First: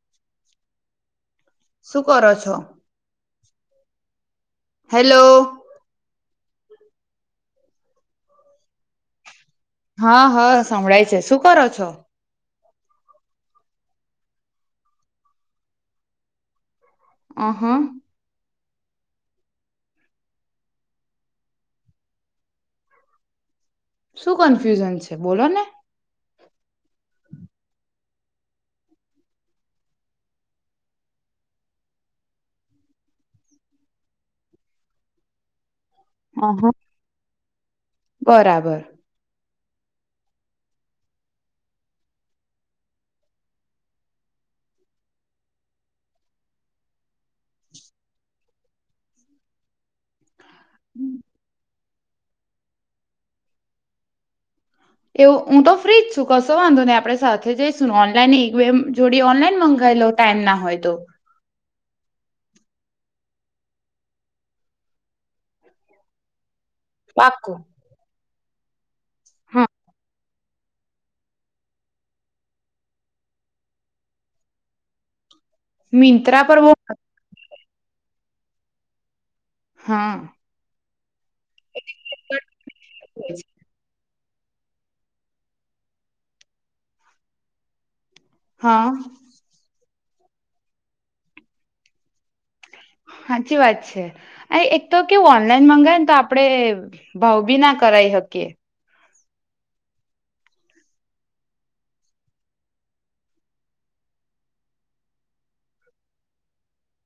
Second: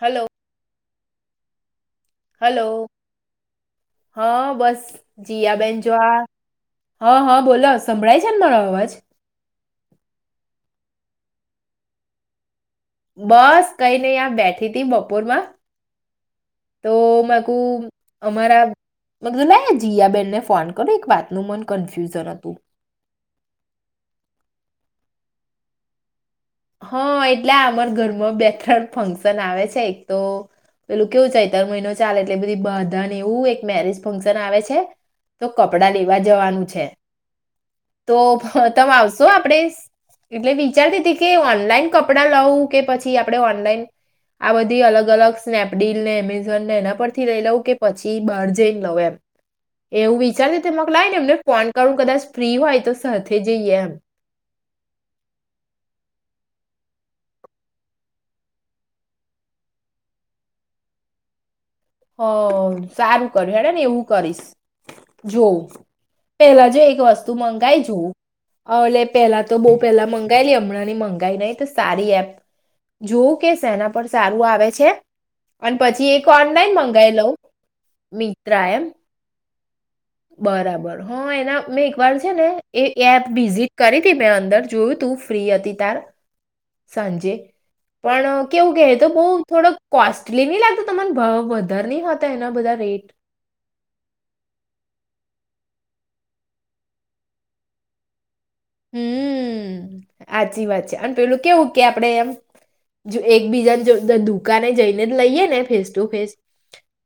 Hello. શું કરો છો? હલો હા બસ હેલો જયા બેન જો આ હા હા બોલો સંભળાય છે ને મારો આવાજ? હા હા સંભળાય છે શું કરો છો? બસ કઈ નઈ આ બેઠી હતી બપોરમાં. તો મેં ક અહ અમારા મગજલા જિયાબેનને ફોન કરો એક વાતનું મન કન્ફ્યુઝન હતું. શું કન્ફ્યુઝન છે બોલો ને? હા એટલે અમાર ઘરમાં બે ત્રણ ફંક્શન આવે છે એક તો, પેલું કેવું ચૈત્ર મહિનો ચાલે એટલે બધી બાધા ને એવું એક મેરેજ ફંક્શન આવે છે, તો ક કપડા લેવા અહ જવાનું છે, તો બરાબર તમે આવશો આપડે એટલે વિચારતી હતી કે ઓનલાઈન કપડા લાવું કે પછી આપડે ઓનલાઈન આ બધી અલગ અલગ સ્નેપડીલ ને એમેઝોન ને એના પરથી લઈ લઉ, કે પછી બહાર જઈને લઉ એમ, એવું વિચારી મકલા ને એમને પો કરણું કદાચ ફ્રી હોય તો સાથે જઈએ એમ. એવું હું તો ફ્રીજ છું કશો વાંધોની આપણે સાથે જઈશું ને ઓનલાઈન એક બે જોડી ઓનલાઈન મંગાવલો ટાઈમ ના હોય તો. હ સારું કર્યું હેને ને એવું કરીશ, જોવું પેલા જ જ એક વસ્તુ પાક્કું મંગાઈ જો. હ લે પેલા તો હા બો પહેલા મંગ [unintelligible] હમણાં ની મંગાઈ નહી તો સારી એપ જોવું કે સેના પર સારું આવે છે અને પછી એ મિંત્રા કોણ? પર બહુ ઓનલાઇન મંગાવી લઉં મી ટ્રાયમ હા બરાબર હ એના મેં એક વાર છે ને એ એપ વિઝિટ કરી કે મેં અંદર જોયું તું ફ્રી હતી તાર સાંજે પણ કેવું કહે હા તો બઉુ થોડોક કોસ્ટલી નહી લાગતું તમને ભાવ વધારે નહી ખાતા એના બધા રેટ હાચી વાત છે આ એક તો કે ઓનલાઈન મંગાયે ને તો આપડે ભાવ બી ના કરાઈ હકીએ હમ્મ હાચી વાત છે અને પેલું કેવું કે આપણે એમ એકબીજાને જો જ દુકાને જઈને જ લઈએ ને ફેસ ટુ ફેસ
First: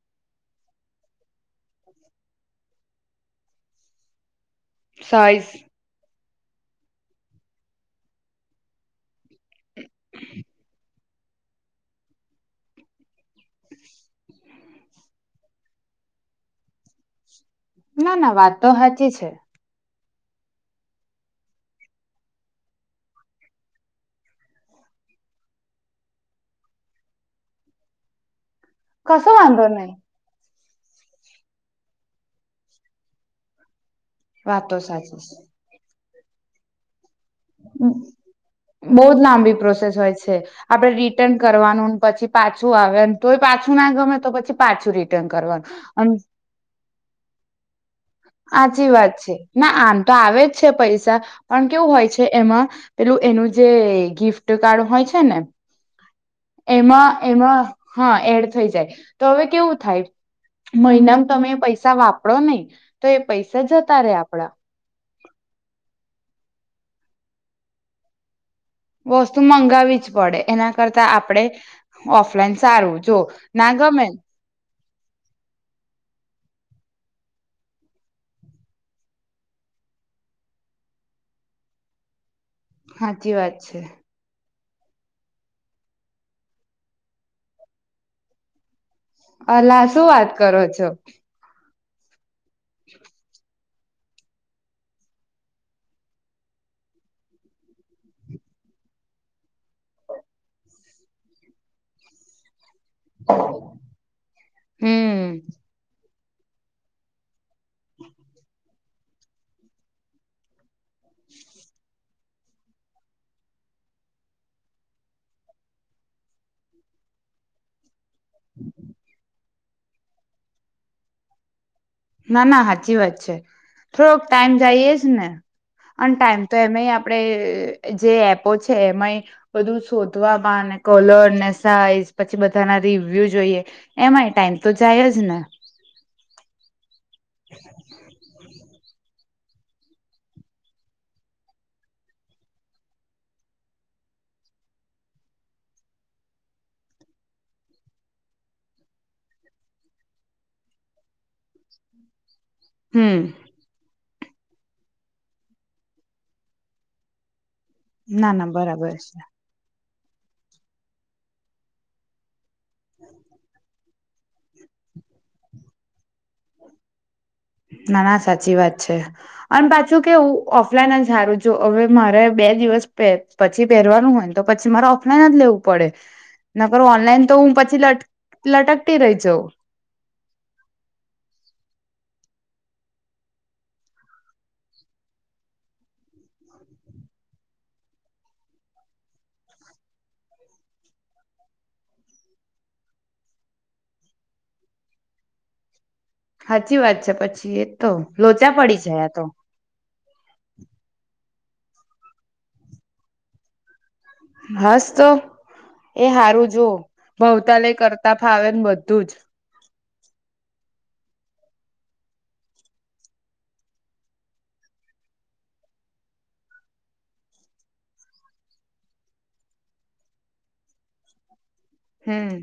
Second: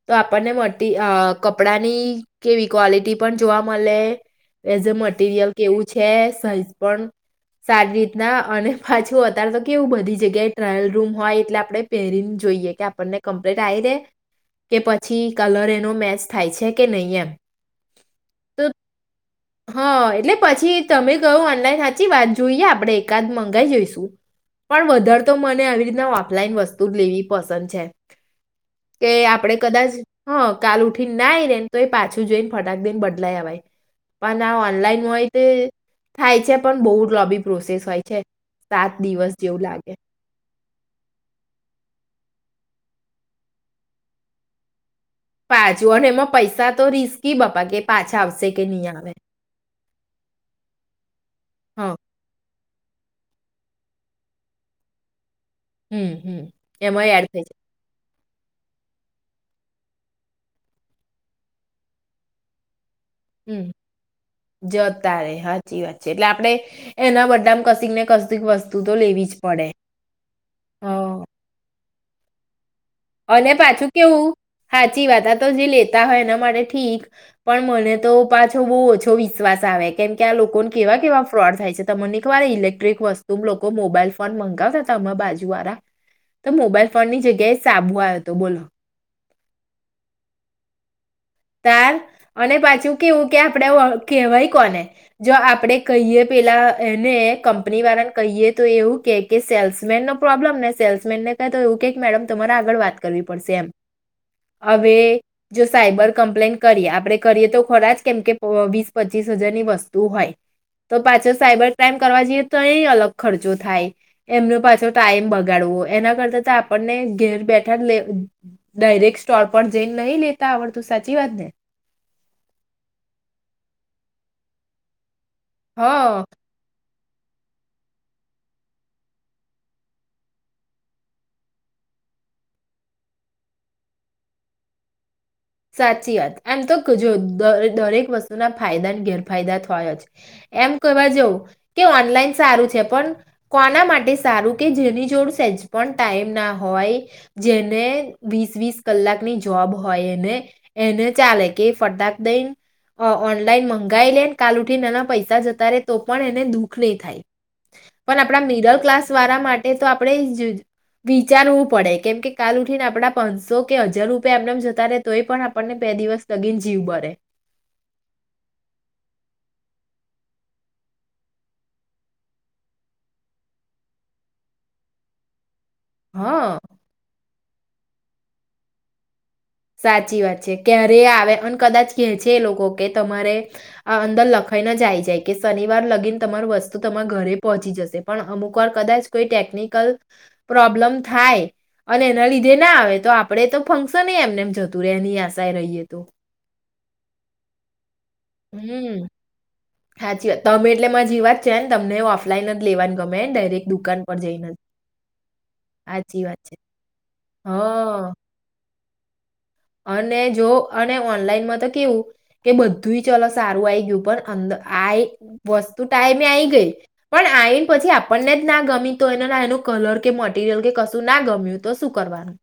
તો આપણને મડતી કપડાની કેવી ક્વોલિટી પણ જોવા મલે એઝ અ સાઈઝ મટીરિયલ કેવું છે સીઝ પણ સારી રીતના અને પાછું અતારે તો કેવું બધી જગ્યાએ ટ્રાયલ રૂમ હોય એટલે આપણે પહેરીને જોઈએ કે આપણને કમ્પ્લીટ આઈ રે. કે પછી કલર એનો મેચ થાય છે કે નહીં એમ. ના ના વાત તો સાચી છે. હા એટલે પછી તમે યું ઓનલાઈન સાચી વાત જોઈએ આપડે એકાદ મંગાઈ જઈશું, પણ વધારે તો મને આવી રીતના ઓફલાઈન વસ્તુ લેવી પસંદ છે. કે કશો આપડે વાંધો નહી કદાચ હ. કાલ ઉઠીને ના આઈ નેને તો એ પાછું જઈને ફટાક દઈને બદલાય અવાય. પણ આ વાત તો ઓનલાઈન સાચી હોય તો થાય છે પણ બહુ લોબી પ્રોસેસ હોય છે સાત બહ જ દિવસ લાંબી જેવું લાગે પ્રોસેસ હોય છે, આપડે રિટર્ન કરવાનું પછી પાછું આવે તોય પાછું ના ગમે તો પછી પાછું રી ટર્ન પાછું અને કરવાનું, એમાં પૈસા તો રિસ્કી બાપા કે પાછા આવશે કે સાચી નહીં આવે વાત છે ના આમ તો આવે જ છે પૈસા, પણ કેવું હા હોય છે. પેલું એનું જે ગિફ્ટ કાર્ડ હોય છે ને. હમ હમ એમાં એમાંય એડ થઈ જાય. એમાં હા એડ થઈ જાય, તો હવે કેવું થાય મહિનામાં તમે પૈસા વાપરો નહી. તો એ પૈસા હમ, જતા રે આપડા જતા રે સાચી વાત છે એટલે આપ આપડે, એના બધામાં કશક ને કસક વસ્ વસ્તુ મંગાવી જ પડે. એના કરતા હા આપણે ઓફલા સારું જો ના ગમેન હાચી વાત આ તો જે લેતા હોય એના માટે ઠીક પણ મને તો પાછો બહુ ઓછો વિશ્વાસ આવે કેમ કે આ લોકોને કેવા કેવા ફ્રોડ થાય છે તમની કવા ઇલેક્ટ્રિક વસ્તુ સાચી વાત લોકો છે મોબાઈલ ફોન મંગાવ અ હમાર બાજુ વાળા તો મોબાઈલ ફોન ની જગ્યાએ સાબુઆયો તો બોલો. અલા શું વાત કરો છો. તાર. અને પાછું કેવું ક્યાં આપણેે ઓ કહેવાય કોને જો આપણેે કહીએ પેલા એને કંપની વાળાને કહીએ તો એવું કે કે સેલ્સમેન નો પ્રોબ્લેમ ને સેલ્સમેન ને કહે તો એવું કે મેડમ તમારા આગળ વા ત કર પડશે એમ. હવે હમ જો સાયબર કમ્પ્લેન કરીઆ આપણે કરીએ તો ખોરા જ કેમ કે પ વીસ પચીસ હજાર ની વસ્તુ હોય તો પાછો સાયબર ક્રાઈમ કરવા જઈએ તો એ અલગ ખર્ચો થાય. એમનો પાછો ટાઈમ બગાડવો એના કરતા તો આપણને ઘેર બેઠા લે ડાયરેક્ટ સ્ટો- પણ જેલ નહી લેતા આવડ તો સાચી વાત ને ના ના સાચી વાત છે થોડોક ટાઈમ જાય એજ ને હ અને ટાઈમ તો એમે આપ આપણે જે એપો છે એમાંય બધું શોધવામાં કલર ને સાઈઝ પછી બધાના રિવ્યુ જોઈએ એમાંય ટાઈમ તો જાય જ ને સાચી વાત એમ તો જો દરેક વસ્તુના ફાયદાને ઘેર ફાયદા થયા જ એમ કવા જવું કે ઓનલાઈન સારું છે પણ કોના માટે સારું કે જેની જોડ સેજ પણ ટાઈમ ના હોય જેને વીસ વીસ કલાકની જોબ હોય એને એને ચાલે કે ફટાક દઈ ને અ હમ ઓનલાઈન મંગાય લે કાલ ઉઠીને એના પૈસા જતા રે તો પણ એને દુઃખ નહી થાય પણ ના આપણા ના મિડલ બરાબર ક્લાસ છે વારા માટે તો આપણે જ વિચારવું પડે કેમ કે કાલ ઉઠીને આપડા પાનસો કે હજાર રૂપિયા એમનેમ જતા રે તો આપણને બે દિવસ ના ના સાચી વાત છે અને પા કેવુ ઓફલાઈન જ સારું જો હવે મારે બે દિવસ પછી પહેરવાનું હોય ને તો પછી મારે ઓફલાઈન જ લેવું પડે હા ન કર ઓનલાઈન તો હું પ લટ લટકટી રહી જાઉ સાચી વાત છે ક્યારે આવે અને કદાચ કે છે એ લોકો કે તમારે આ અંદર લખાઈને જ આ આવી જાય કે શનિવાર લગીને તમાર વસ્તુ તમારા ઘરે પહોંચી જશે પણ અમુક વાર કદાચ કોઈ ટેકનિકલ પ્રોબ્લમ થાય અને એના લીધે ના આવે તો આપડ તો ફંક્શન એમ એમ જતું રહે નહી આશા રહીએ તો સાચી વાત છે પછી એ તો લોચા પડી જાય હમ આ તો સાચી વાત તમે એટલેમાં જે વાત છેને તમને ઓફલાઈન જ લેવાનું ગમે ડાયરેક દુકાન પર જઈને જ. હાસ તો એ સાચી વાત સારું છે. જોવ ભાવતા લય એ હા કરતા ફાવે બધું જ અને જો અને ઓનલાઈનમાં તો કેવું કે બધું ચલો સારું આય ગયું પણ અર આ વસ્તુ ટાઈમે આવી ગઈ પણ આયને પછી આપણને જ ના ગમી તો એ એનું કલર કે મટીરિયલ કે કશું ના ગમ્યું તો શું હમ કરવાનું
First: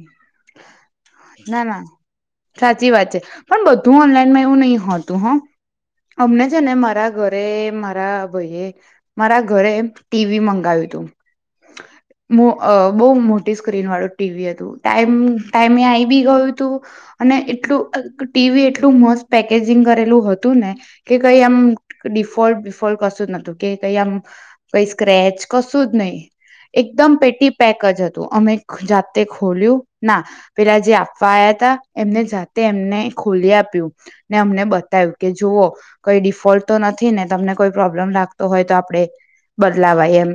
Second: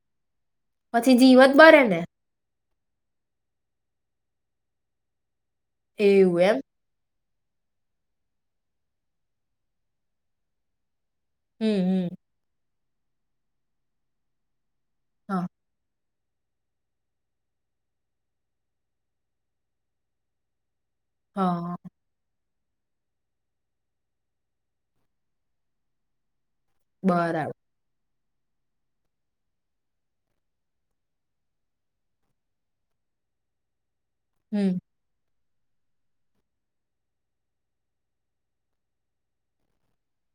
પછી જીવજ ના બરે ના ને સાચી વાત છે પણ બધું ઓનલાઈનમાં એવું નહી હોતું હા એવું અમને એમ છે ને મારા ઘર અરે મારા ભાઈએ મારા ઘરે ટીવી મંગાવ્યું તું હમ હમ મો અ બહુ મોટી સ્ક્રીન વાળું ટીવી અ હત ટાઈમ હા ટાઈમે આવી બી ગયું તું અને એટલું ટીવી એટલું મસ્ત પેકેજિંગ કરેલું હતું ને કે કઈ આમ હા ડિફોલ્ટ કશું જ નતું કે કઈ આમ કઈ સ્ક્રેચ કશું જ નહીિ એકદમ પેટી બરાબર પેક જ હત તો અમેક જાત ખોલ્યું ના પેલા જે આપવા આવયા હતા એમને જાતે એમને ખોલી આપ્યું ને અમને હમ બતાવ્યું કે જુઓ કોઈ ડિફોલ્ટ તો નથી ને તમને કોઈ પ્રોબ્લેમ લાગતો હોય તો આપણે બદલાવાય એમ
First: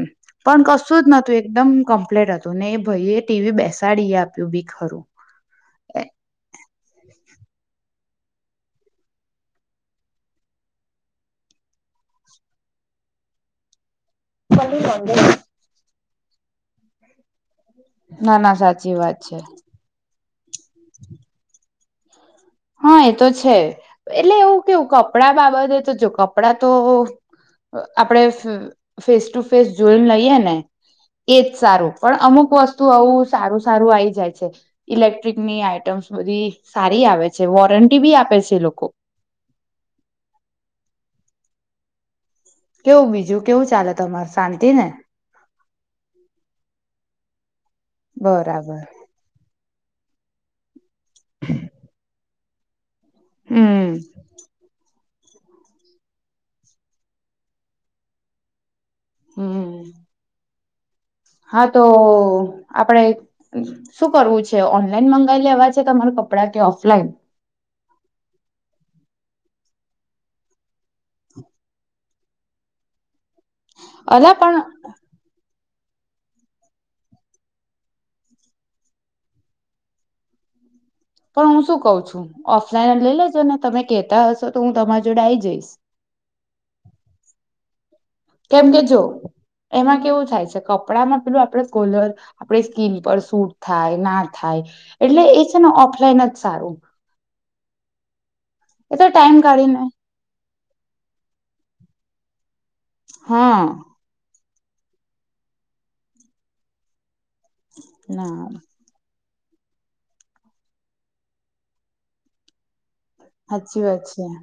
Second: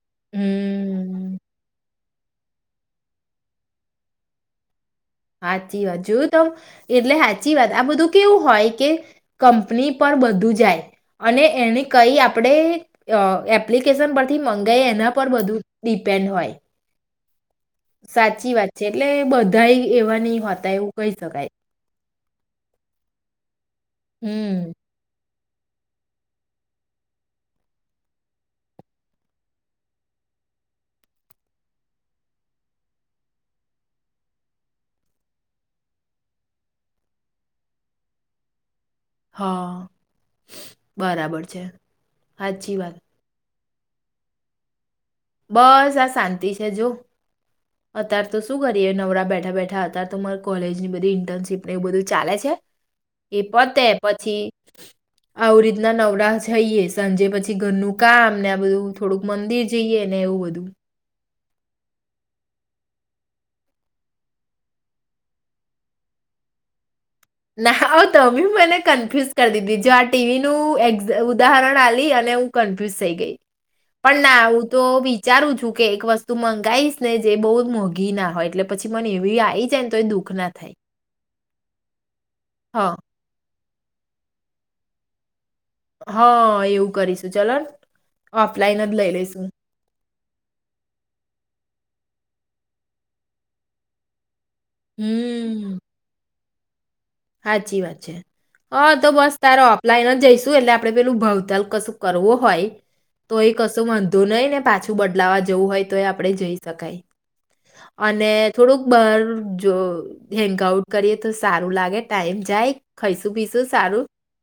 પણ કશું જ હમ નતું એકદમ કમ પપ્લેટ હતું ને એ ભાઈ એ ટીવી બે સાડી આપ્યું ભીખરું સાાચી વાત જોયું ત એટલે હાચ સાચી વાત આ બધું કેવું હોય કે કંપની પર બધું જાય અને એને કઈ આપણે એપ્લ થી મંગાય એના પર બધું પેન્ડ હોય ના સાચી ના વાત છે એટલે છે બધા એવા નહ હોતા એવું કહી શકાય હા એ તો છે એટલે એવું હમ કેવું કપડા બા બધે તો જો કપડાં તો આપણે ફેસ ટુ ફેસ જોઈને લઈએ ને એજ સારું પણ અમુક વસ્તુ આવું સારું સારું આવીઈ જાય છે ઇલેક્ટ્રિકની આઈટમ્સ બધી સારી આવે છે વોરંટી બી આપે છે એ લોકો હા બરાબર છે હચી વાત કેવું બીજું કેવું ચાલે તમાર શાંતિ ને બસ આ શાંતિ છે જો અતાર તો શું બરાબર કરીએ નવરા બેઠા બેઠા હતા ત ત તમામર કોલેજ ની બધ ઇન્ટર્નશી ને એવ બધુંા છે છે એ પતે હમ પછી આવ રીતના નવરા જઈએ સાંજે પછી ઘરનું કામને આ બધું થોડુંક મંદિર હમ જઈએ ને એવું બધું હા તો આપડે શું કરવું છે ઓનલાઈન મંગાવી લેવા છે તમાર કપડાં કે ઓફલાઈન ના તમે મને કન્ફ્યુઝ કરી દીધી જો આ ટીવીનું એ ઉદાહરણ આલી અને હું કન્ફ્યુઝ થઈ ગઈ પણ ના હું તો વિચારું છું કે એક વસ્તુ મંગાવીશ ને જે બહુ મોંઘી ના હોય એટલે પછી મને એવી આવી જાય ને તો એ દુઃખ ના થાય પણ હું શું કઉ છું હ, ઓફલાઈનજો. તમે કેહેતા હશો તો હું તમારી જોડે આઈ જઈશ. હા એવું કરીશું ચલો. કેમ કેજો એમાં કેવું. થાય છે કપડામાં પેલું આપણેેલર આપ સ્કીન પર સૂટ થાય ના. થાય એટલે એ છે ને ઓફલાઈન જ. સારું. સાાચી વાત છે. હા એ તો બસ ટાઈમ તારે કાઢીને ઓપલાઈન જ જઈશું એટલે આપડે પેલું ભાવતાલ કશું. કરવો હોય. તો એ હા કશું વાંધુ નહી ને. પાછું બદલાવા જવું હોય તો એ આપડે જઈ શકાય. અને ના થોડુંક બર. જો હેન્ંગ આઉટ કરીએ તો સારું લાગે. ટમ જાય. ખાઈશું પીશું હચી વા સારું છેી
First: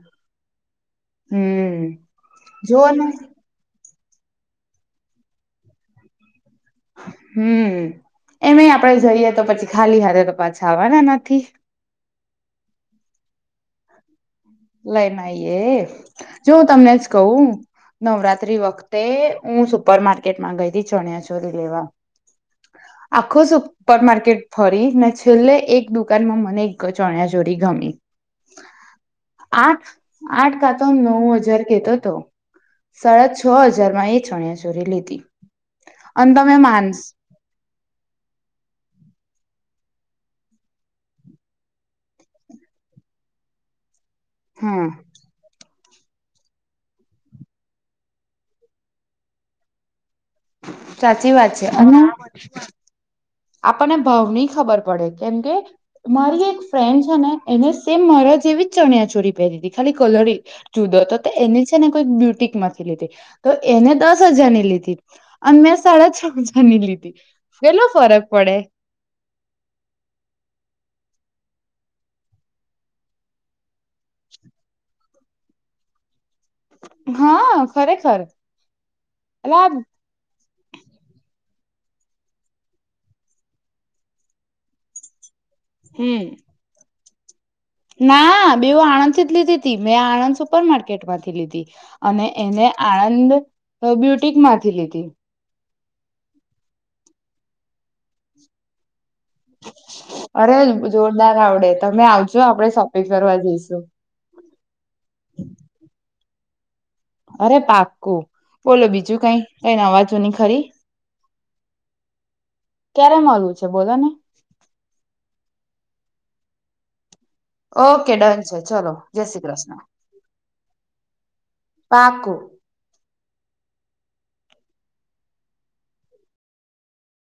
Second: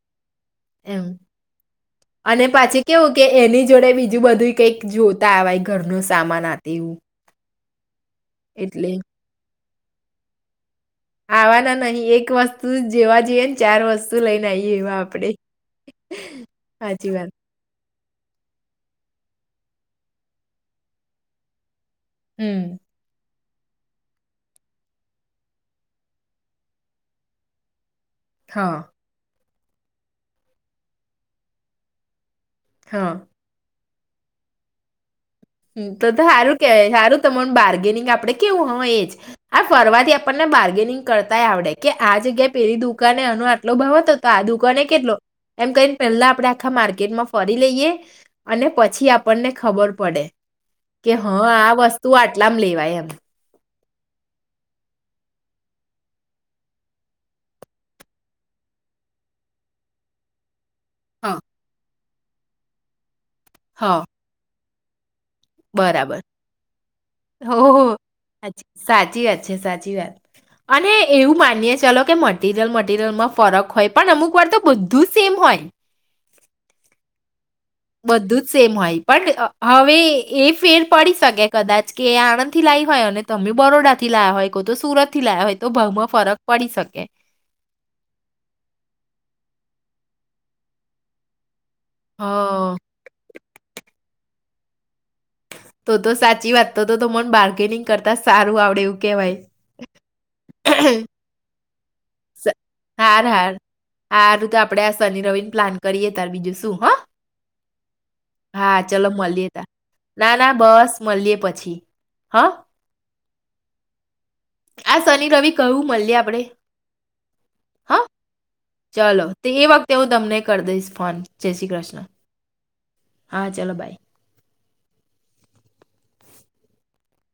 એમ હમ. અને પછી જોઓ ને કેવું કે એની. જોડે બીજું બધું કંઈક જોતાવાય ઘર ન સામાન આ. તેવું. હ. એમ એટલે આપડે જોઈએ તો પછી. ખાલી હા ક પાછ. ખાવાના નથીથી. આવાના નહીં એક વસ્તુ જેવા જઈએ ને ચાર વસ્તુ. લઈને આવીએ એવા લઈ આપડે નાઈ એ જો હું તમને જ સાચી વાત કહું. નવરાત્રી વખતે હું સુપર માર્કેટમાં ગઈ ચણ્યા ચોરી લેવા. હમ. આખો સુપર માર્કેટ ફરી ને છેલ્લે એક દુકાનમાં મને એક ચણ્યા ચોરી ગમી હા. આઠ આઠ કાતો નવ હજાર કેતોતો હા સાડા છ જ. [unintelligible] એ છણ્યા ચોરી લીધી તો તો અને સારું તમે કેવાય માનસ સારું તમારે બાર્ગેનિંગ આપડે કેવું હોય એ જ આ ફરવાથી આપણને બાર્ગેનિંગ કરતાય આવડે કે આ જગ્યાએ પેલી દુકાને આનો આટલો ભાવ હતો તો આ દુકને હા કેટલો એમ કઈ પેલા આપણે આખા માર્કેટમાં ફરી લઈએ અને પછી આપણને ખબર પડે કે સાચી હા, વાત છે આ અને વસ્તુ આટલામ લેવાય એમ આપણને ભાવ ની ખબર પડે, કેમ કે મારી એક ફ્રેન્ડ છે ને, એને સેમ મારા જેવી જ ચણિયા ચોરી પહેરી હતી ખાલી કલર જુદો હતો હ તો એની છે ને બ્યુટિકમાંથી લીધી તો હ એને દસ હજાર ની લીધી અન મેં સાડા બરાબર છ હજારની લીધી, હો હો, કેટલો ફરક પડે સાચી વાત છે, સાચી વાત અને એવું માનીયે ચાલો કે મટીરિયલ મટીરિયલમાં ફરક હોય પણ અમુક વાર તો બધું સેમ હોય હા ખરેખર બધું જ સેમ હોય પણ એટલે હવે એ ફેર પડી શકે કદાચ કે આણંદ થી લાઈ હોય અને તમે બરોડા થી લાયા હોય કોતો સુરત થી લાયા હોય તો ભાવમાં આ ફરક પડી શકે ના બેવ આણંદ થી જ લીધી તી, મેં આણંદ સુપર માર્કેટમાંથી લીધી હ અને એને આણંદ બ્યુટિક માંથી લીધી તો તો સાચી વાત તો તો તો મને બાર્ગેનિંગ કરતા સારું આવડેવું. અરે જોરદાર આવડે. તમે આવજો આપડણે શોપિંગ કરવા જઈશું. આપણેે આ શનિ રવિન પ્લાન કરીએ ત્યાર બીજું શું હા. અરે પાકું, બોલો ચલો બીજું કઈ મળીએ કઈ અવાજો નહી ખરી. હા. ક્યારે મળવું છે બોલો ને. આ શનિ રવિ કવું મળએ આપણેે. ઓકે ડન છે ચલો જય ચાલો શ્રી તો એ કૃષ્ણ વખતે હું તમને કર દઈસ ફોન. જય શ્રી કૃષ્ણ, પાકું હા ચાલો બાય.